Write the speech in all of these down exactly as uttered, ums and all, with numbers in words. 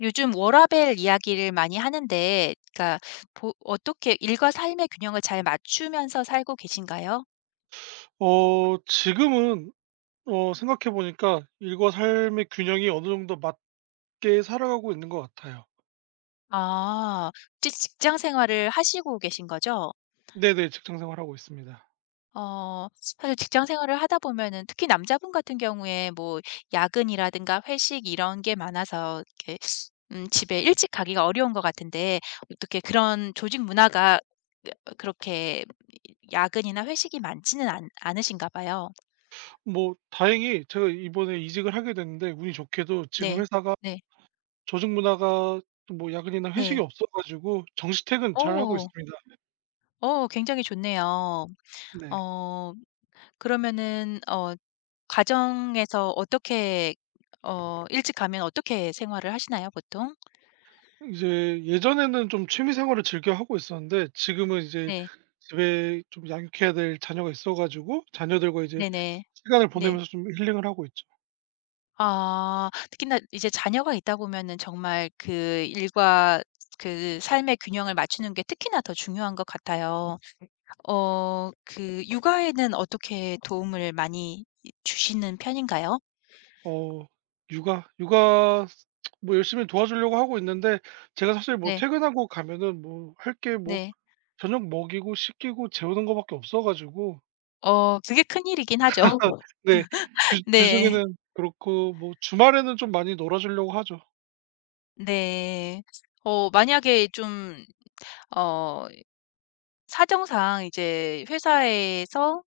요즘 워라밸 이야기를 많이 하는데 그러니까 보 어떻게 일과 삶의 균형을 잘 맞추면서 살고 계신가요? 어 지금은 어 생각해 보니까 일과 삶의 균형이 어느 정도 맞게 살아가고 있는 것 같아요. 아. 혹시 직장 생활을 하시고 계신 거죠? 네네. 직장 생활하고 있습니다. 어 사실 직장 생활을 하다 보면은 특히 남자분 같은 경우에 뭐 야근이라든가 회식 이런 게 많아서 이렇게 음 집에 일찍 가기가 어려운 것 같은데 어떻게 그런 조직 문화가 그 그렇게 야근이나 회식이 많지는 않 않으신가 봐요. 뭐 다행히 제가 이번에 이직을 하게 됐는데 운이 좋게도 지금 네. 회사가 네. 조직 문화가 뭐 야근이나 회식이 네. 없어 가지고 정시 퇴근 잘하고 어. 있습니다. 어 굉장히 좋네요. 네. 어 그러면은 어 가정에서 어떻게 어 일찍 가면 어떻게 생활을 하시나요 보통? 이제 예전에는 좀 취미 생활을 즐겨 하고 있었는데 지금은 이제 네. 집에 좀 양육해야 될 자녀가 있어 가지고 자녀들과 이제 네네. 시간을 네. 네. 보내면서 좀 힐링을 하고 있죠. 아, 특히나 이제 자녀가 있다 보면은 정말 그 일과 그 삶의 균형을 맞추는 게 특히나 더 중요한 것 같아요. 어 그 육아에는 어떻게 도움을 많이 이 주시는 편인가요? 어 육아 육아 뭐 열심히 도와주려고 하고 있는데 제가 사실 뭐 네. 퇴근하고 가면은 뭐 할게 뭐 네. 저녁 먹이고 씻기고 재우는 거밖에 없어 가지고. 어 그게 큰일이긴 하죠. 네. 주 네. 주중에는 그렇고 뭐 주말에는 좀 많이 놀아 주려고 하죠. 네. 어 만약에 좀 어 사정상 이제 회사에서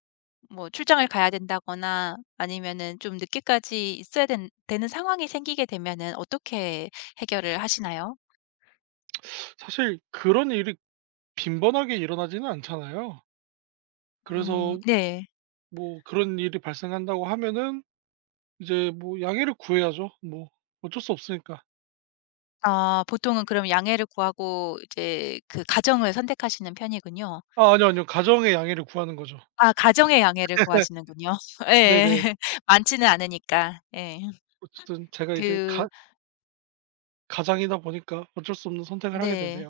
뭐 출장을 가야 된다거나 아니면은 좀 늦게까지 있어야 된 되는 상황이 생기게 되면은 어떻게 해결을 하시나요? 사실 그런 일이 빈번하게 일어나지는 않잖아요. 음 그래서 네. 뭐 그런 일이 발생한다고 하면은 이제 뭐 양해를 구해야죠. 뭐 어쩔 수 없으니까. 아 보통은 그럼 양해를 구하고 이제 그 가정을 선택하시는 편이군요. 아 아니요, 아니요. 가정의 양해를 구하는 거죠. 아 가정의 양해를 구하시는군요. 네네. 예예. 많지는 않으니까. 예. 어쨌든 제가 이제 가 그 가장이다 보니까 어쩔 수 없는 선택을 하게 되네요. 네.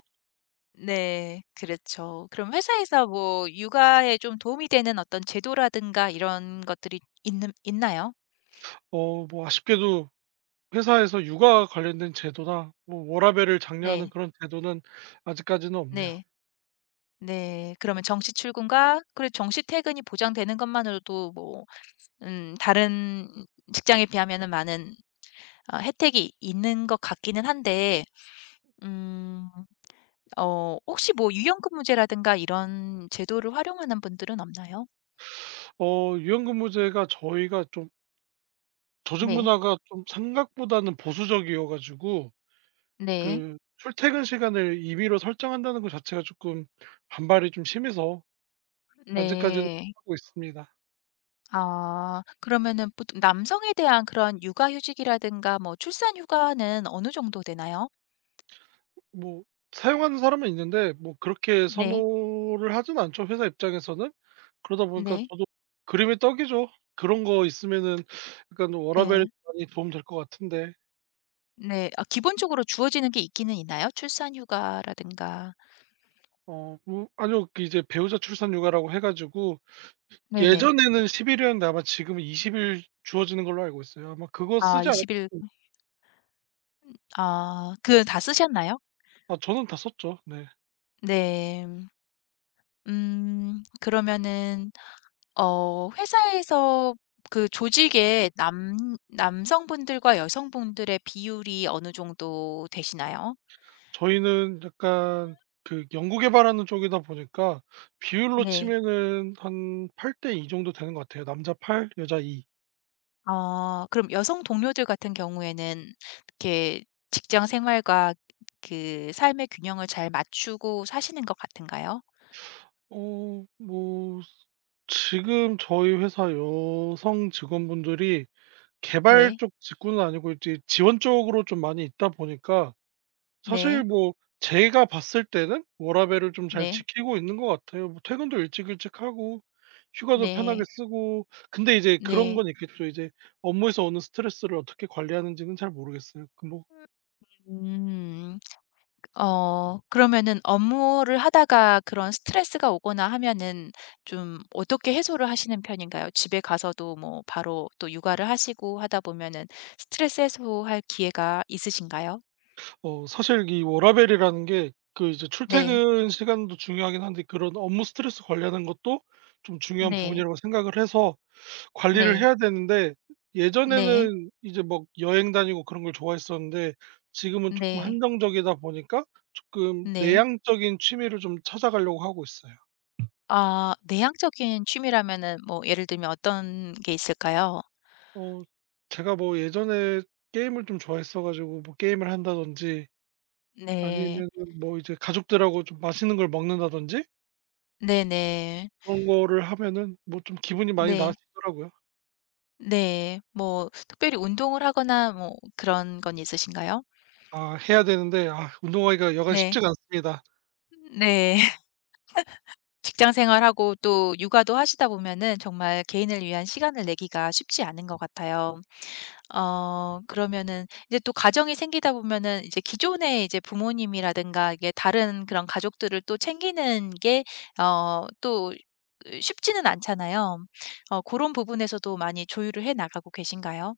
네. 그렇죠. 그럼 회사에서 뭐 육아에 좀 도움이 되는 어떤 제도라든가 이런 것들이 있는 있나요? 어 뭐 아쉽게도 회사에서 육아 관련된 제도나 뭐 워라밸을 장려하는 네. 그런 제도는 아직까지는 없네요. 네. 네. 그러면 정시 출근과 그리고 정시 퇴근이 보장되는 것만으로도 뭐 음 다른 직장에 비하면은 많은 어 혜택이 있는 것 같기는 한데 음 어 혹시 뭐 유연근무제라든가 이런 제도를 활용하는 분들은 없나요? 어 유연근무제가 저희가 좀 조직 네. 문화가 좀 생각보다는 보수적이어 가지고 네. 그 출퇴근 시간을 임의로 설정한다는 것 자체가 조금 반발이 좀 심해서 아직까지는 네. 하고 있습니다. 아 그러면은 보통 남성에 대한 그런 육아휴직이라든가 뭐 출산휴가는 어느 정도 되나요? 뭐 사용하는 사람은 있는데 뭐 그렇게 네. 선호를 하진 않죠, 회사 입장에서는. 그러다 보니까 네. 저도 그림의 떡이죠. 그런 거 있으면은 약간 워라밸에 예. 많이 도움될 것 같은데. 네. 아 기본적으로 주어지는 게 있기는 있나요? 출산휴가라든가. 어 뭐 아니요. 그 이제 배우자 출산 휴가라고 해 가지고 네네. 예전에는 십 일 일이었는데 아마 지금은 이십 일 주어지는 걸로 알고 있어요. 아마 그거 아 쓰지 이십 일. 않았겠어요. 아 그 다 쓰셨나요? 아 저는 다 썼죠. 네. 네. 음 그러면은 어 회사에서 그 조직에 남 남성분들과 여성분들의 비율이 어느 정도 되시나요? 저희는 약간 그 연구 개발하는 쪽이다 보니까 비율로 네. 치면은 한 팔 대 이 정도 되는 것 같아요. 남자 팔 여자 이. 어 그럼 여성 동료들 같은 경우에는 이렇게 직장 생활과 그 삶의 균형을 잘 맞추고 사시는 것 같은가요? 어 뭐 지금 저희 회사 여성 직원분들이 개발 네. 쪽 직군은 아니고 이제 지원 쪽으로 좀 많이 있다 보니까 사실 네. 뭐 제가 봤을 때는 워라밸을 좀 잘 네. 지키고 있는 것 같아요. 뭐 퇴근도 일찍 일찍 하고 휴가도 편하게 네. 쓰고. 근데 이제 그런 네. 건 있겠죠. 이제 업무에서 오는 스트레스를 어떻게 관리하는지는 잘 모르겠어요. 그 뭐 음. 어 그러면은 업무를 하다가 그런 스트레스가 오거나 하면은 좀 어떻게 해소를 하시는 편인가요? 집에 가서도 뭐 바로 또 육아를 하시고 하다 보면은 스트레스 해소할 기회가 있으신가요? 어 사실 이 워라밸이라는 게 그 이제 네. 출퇴근 시간도 중요하긴 한데 그런 업무 스트레스 관리하는 것도 좀 중요한 네. 부분이라고 생각을 해서 관리를 네. 해야 되는데 네. 예전에는 이제 막 여행 다니고 그런 걸 좋아했었는데 지금은 쪼끔 네. 한정적이다 보니까 쪼끔 네. 내향적인 취미를 좀 찾아가려고 하고 있어요. 아 내향적인 취미라면은 뭐 예를 들면 어떤 게 있을까요? 어 제가 뭐 예전에 게임을 좀 좋아했어 가지고 뭐 게임을 한다든지 네. 아니면은 뭐 이제 가족들하고 좀 맛있는 걸 먹는다든지 네네. 그런 거를 하면은 뭐 좀 기분이 많이 네. 나아지더라고요. 네. 뭐 특별히 운동을 하거나 뭐 그런 건 있으신가요? 아 해야 되는데 아 운동하기가 여간 네. 쉽지가 않습니다. 네. 직장 생활하고 또 육아도 하시다 보면은 정말 개인을 위한 시간을 내기가 쉽지 않은 것 같아요. 어 그러면은 이제 또 가정이 생기다 보면은 이제 기존의 이제 부모님이라든가 이게 다른 그런 가족들을 또 챙기는 게 어 또 쉽지는 않잖아요. 어 그런 부분에서도 많이 조율을 해 나가고 계신가요?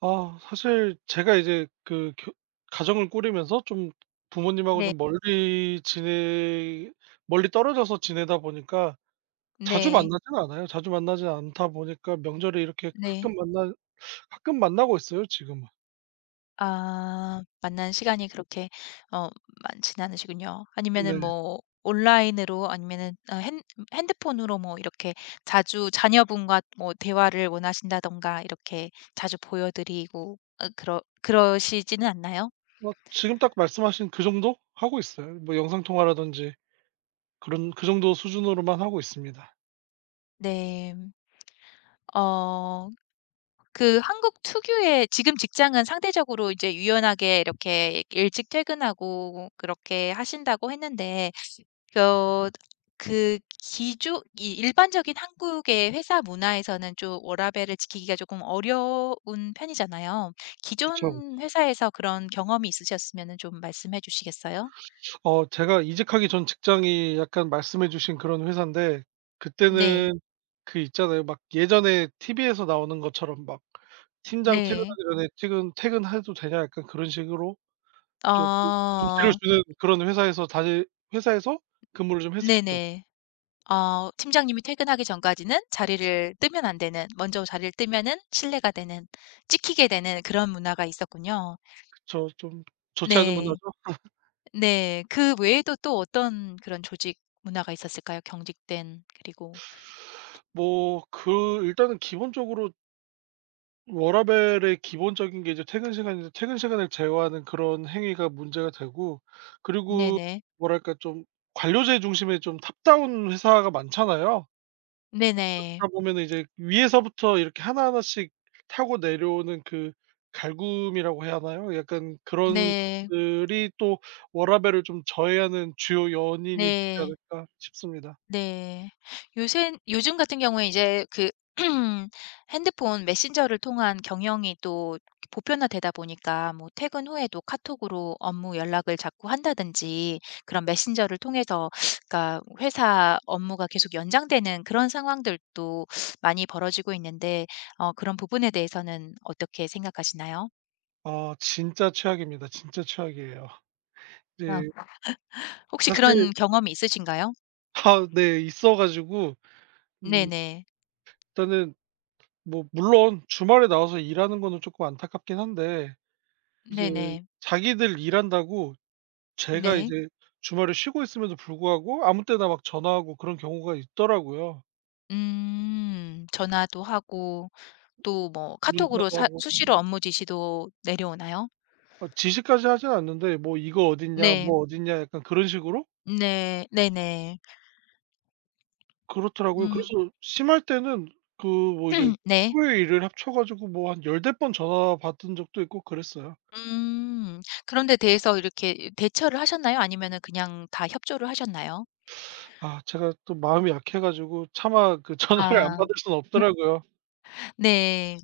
아 사실 제가 이제 그 겨 가정을 꾸리면서 좀 부모님하고 네. 좀 멀리 지내 멀리 떨어져서 지내다 보니까 자주 만 네. 나는 않아요. 자주 만나지 않다 보니까 명절에 이렇게 네. 가끔 만나 가끔 만나고 있어요 지금은. 아 만난 시간이 그렇게 어 많지는 않으시군요. 네. 아니면은 뭐 온라인으로 아니면은 어 핸 핸드폰으로 뭐 이렇게 자주 자녀분과 뭐 대화를 원하신다든가 이렇게 자주 보여 드리고 어 그러 그러시지는 않나요? 어 지금 딱 말씀하신 그 정도 하고 있어요. 뭐 영상 통화라든지 그런 그 정도 수준으로만 하고 있습니다. 네. 어 그 한국 특유의 지금 직장은 상대적으로 이제 유연하게 이렇게 일찍 퇴근하고 그렇게 하신다고 했는데 어 그 기조 이 일반적인 한국의 회사 문화에서는 좀 워라밸을 지키기가 조금 어려운 편이잖아요. 그쵸. 기존 회사에서 그런 경험이 있으셨으면 좀 말씀해 주시겠어요? 어 제가 이직하기 전 직장이 약간 말씀해 주신 그런 회사인데 네. 그때는 그 있잖아요. 막 예전에 티비에서 나오는 것처럼 막 팀장 퇴근하기 네. 전에 "퇴근 퇴근해도 되냐?" 약간 그런 식으로 쪼끔 눈치를 어 주는 그런 회사에서 다닐 회사에서 근무를 좀 했었죠. 네네. 어 팀장님이 퇴근하기 전까지는 자리를 뜨면 안 되는, 먼저 자리를 뜨면은 실례가 되는, 찍히게 되는 그런 문화가 있었군요. 그쵸. 좀 좋지 않은 네. 문화죠. 네. 그 외에도 또 어떤 그런 조직 문화가 있었을까요? 경직된 그리고 뭐 그 일단은 기본적으로 워라밸의 기본적인 게 이제 퇴근 시간인데 퇴근 시간을 제어하는 그런 행위가 문제가 되고. 그리고 네네. 뭐랄까 좀 관료제 중심의 좀 탑다운 회사가 많잖아요. 네네. 다 보면은 이제 위에서부터 이렇게 하나하나씩 타고 내려오는 그 갈굼이라고 해야 하나요? 약간 그런 네. 것들이 또 워라밸을 좀 저해하는 주요 연인이 되지 네. 않을까 싶습니다. 네. 요새 요즘 같은 경우에 이제 그 핸드폰 메신저를 통한 경영이 또 보편화되다 보니까 뭐 퇴근 후에도 카톡으로 업무 연락을 자꾸 한다든지 그런 메신저를 통해서 그러니까 회사 업무가 계속 연장되는 그런 상황들도 많이 벌어지고 있는데 어 그런 부분에 대해서는 어떻게 생각하시나요? 아 진짜 최악입니다. 진짜 최악이에요. 아. 네. 혹시 사실 그런 경험이 있으신가요? 아 네 있어 가지고 음 네네. 일단은 뭐 물론 주말에 나와서 일하는 거는 쪼끔 안타깝긴 한데 이제 네네. 자기들 일한다고 제가 네. 이제 주말에 쉬고 있음에도 불구하고 아무 때나 막 전화하고 그런 경우가 있더라고요. 음. 전화도 하고 또 뭐 문자도 카톡으로 사 하고 수시로 업무 지시도 내려오나요? 막 지시까지 하진 않는데 뭐 "이거 어딨냐. 네. 뭐 어딨냐." 약간 그런 식으로 네. 네네. 그렇더라고요. 음. 그래서 심할 때는 그 뭐 이제 네. 하루에 일을 합쳐 가지고 뭐 한 열댓 대번 전화 받은 적도 있고 그랬어요. 음. 그런 데 대해서 이렇게 대처를 하셨나요? 아니면은 그냥 다 협조를 하셨나요? 아 제가 또 마음이 약해 가지고 차마 그 전화를 안 아. 받을 수는 없더라고요. 네.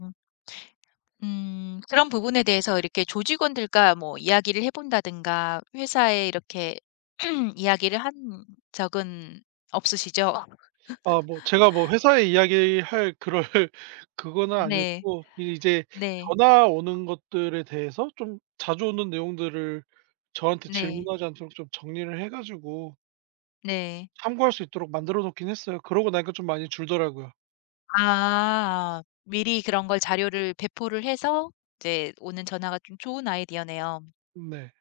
음. 그런 부분에 대해서 이렇게 조직원들과 뭐 이야기를 해 본다든가 회사에 이렇게 이야기를 한 적은 없으시죠? 아 뭐 제가 뭐 회사에 이야기할 그럴 그거는 네. 아니었고 이 이제 네. 전화 오는 것들에 대해서 좀 자주 오는 내용들을 저한테 네. 질문하지 않도록 좀 정리를 해 가지고 네. 참고할 수 있도록 만들어 놓긴 했어요. 그러고 나니까 좀 많이 줄더라고요. 아. 미리 그런 걸 자료를 배포를 해서 이제 오는 전화가 좀 좋은 아이디어네요. 네.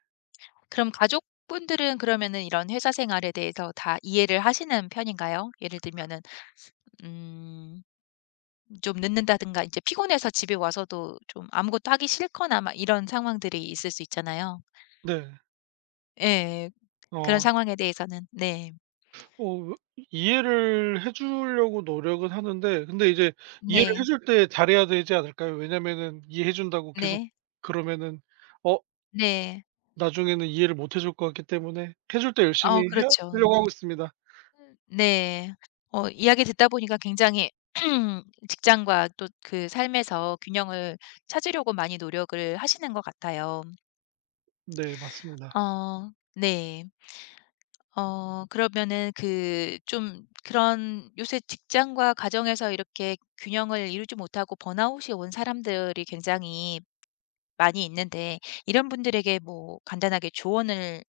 그럼 가족분들은 그러면은 이런 회사 생활에 대해서 다 이해를 하시는 편인가요? 예를 들면은 음 좀 늦는다든가 이제 피곤해서 집에 와서도 좀 아무것도 하기 싫거나 막 이런 상황들이 있을 수 있잖아요. 네. 예. 그런 어. 상황에 대해서는 네. 어 이해를 해 주려고 노력은 하는데 근데 이제 이해를 해 네. 줄 때 잘해야 되지 않을까요? 왜냐면은 이해해 준다고 계속 네. 그러면은 어 네. 나중에는 이해를 못해줄 것 같기 때문에 해줄 때 열심히 어 해 그렇죠. 하려고 하고 있습니다. 음 네. 어 이야기 듣다 보니까 굉장히 직장과 또 그 삶에서 균형을 찾으려고 많이 노력을 하시는 것 같아요. 네 맞습니다. 어 네. 어 그러면은 그 좀 그런 요새 직장과 가정에서 이렇게 균형을 이루지 못하고 번아웃이 온 사람들이 굉장히 많이 있는데 이런 분들에게 뭐 간단하게 조언을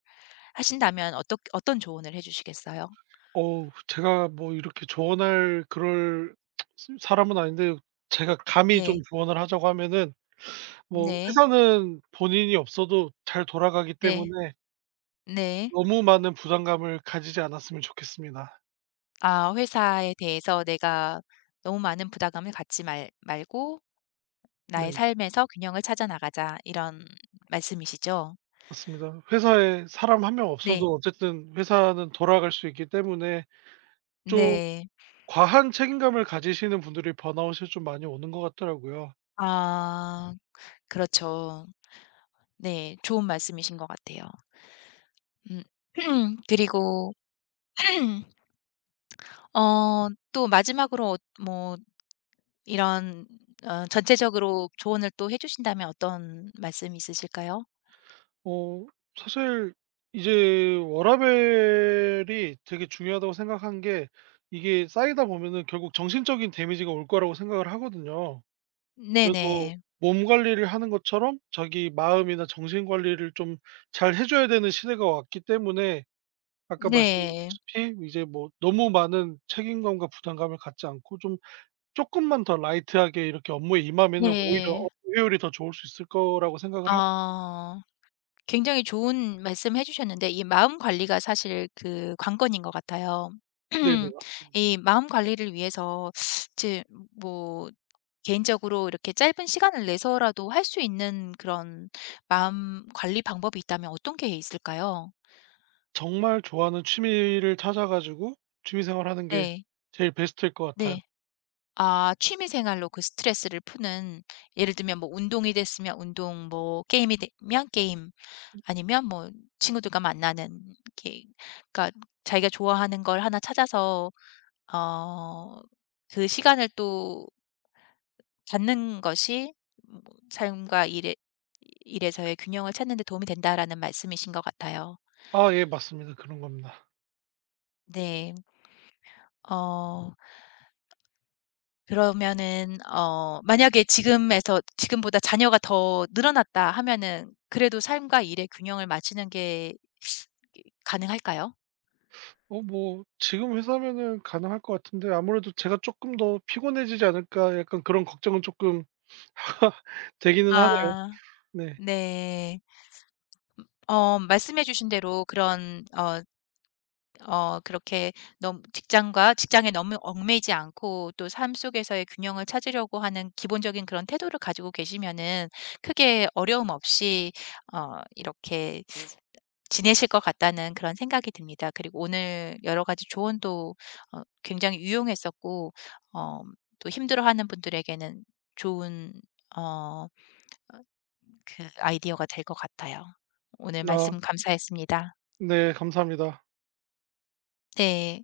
하신다면 어떤 어떤 조언을 해 주시겠어요? 어우 제가 뭐 이렇게 조언할 그럴 스 사람은 아닌데 제가 감히 좀 네. 조언을 하자고 하면은 뭐 네. 회사는 본인이 없어도 잘 돌아가기 네. 때문에 네. 너무 많은 부담감을 가지지 않았으면 좋겠습니다. 아 회사에 대해서 내가 너무 많은 부담감을 갖지 말 말고 나의 네 삶에서 균형을 찾아 나가자 이런 말씀이시죠? 맞습니다. 회사에 사람 한 명 네. 없어도 어쨌든 회사는 돌아갈 수 있기 때문에 좀 네. 과한 책임감을 가지시는 분들이 번아웃이 좀 많이 오는 것 같더라고요. 아 그렇죠. 네. 좋은 말씀이신 것 같아요. 음. 그리고 어 또 마지막으로 어 뭐 이런 어 전체적으로 조언을 또 해 주신다면 어떤 말씀이 있으실까요? 어 사실 이제 워라밸이 되게 중요하다고 생각한 게 이게 쌓이다 보면은 결국 정신적인 데미지가 올 거라고 생각을 하거든요. 그래서 네네. 몸 관리를 하는 것처럼 자기 마음이나 정신 관리를 좀 잘 해 줘야 되는 시대가 왔기 때문에 아까 네. 말씀드렸다시피 이제 뭐 너무 많은 책임감과 부담감을 갖지 않고 좀 조금만 더 라이트하게 이렇게 업무에 임하면은 오히려 업무 네. 효율이 더 좋을 수 있을 거라고 생각을 하고. 아. 굉장히 좋은 말씀해 주셨는데 이 마음 관리가 사실 그 관건인 것 같아요. 네네 맞습니다. 이 마음 관리를 위해서 제뭐 개인적으로 이렇게 짧은 시간을 내서라도 할 수 있는 그런 마음 관리 방법이 있다면 어떤 게 있을까요? 정말 좋아하는 취미를 찾아 가지고 취미 생활하는 게 네. 제일 베스트일 것 같아요. 네. 아 취미 생활로 그 스트레스를 푸는 예를 들면 뭐 운동이 됐으면 운동 뭐 게임이 되면 게임 아니면 뭐 친구들과 만나는 이렇게 그러니까 자기가 좋아하는 걸 하나 찾아서 어 그 시간을 또 갖는 것이 뭐 '삶과 일에 일에서의 균형을 찾는 데 도움이 된다.'라는 말씀이신 것 같아요. 아 예 맞습니다. 그런 겁니다. 네. 어 그러면은 어 만약에 지금에서 지금보다 자녀가 더 늘어났다 하면은 그래도 삶과 일의 균형을 맞추는 게 가능할까요? 어 뭐 지금 회사면은 가능할 것 같은데 아무래도 제가 '쪼끔 더 피곤해지지 않을까.' 약간 그런 걱정은 쪼끔 되기는 하네요. 아 네. 네. 어 말씀해 주신 대로 그런 어 어 그렇게 너무 직장과 직장에 너무 얽매이지 않고 또 삶 속에서의 균형을 찾으려고 하는 기본적인 그런 태도를 가지고 계시면은 크게 어려움 없이 어 이렇게 지내실 것 같다는 그런 생각이 듭니다. 그리고 오늘 여러 가지 조언도 어 굉장히 유용했었고 어 또 힘들어하는 분들에게는 좋은 어 그 아이디어가 될 것 같아요. 오늘 말씀 아 감사했습니다. 네 감사합니다. 네.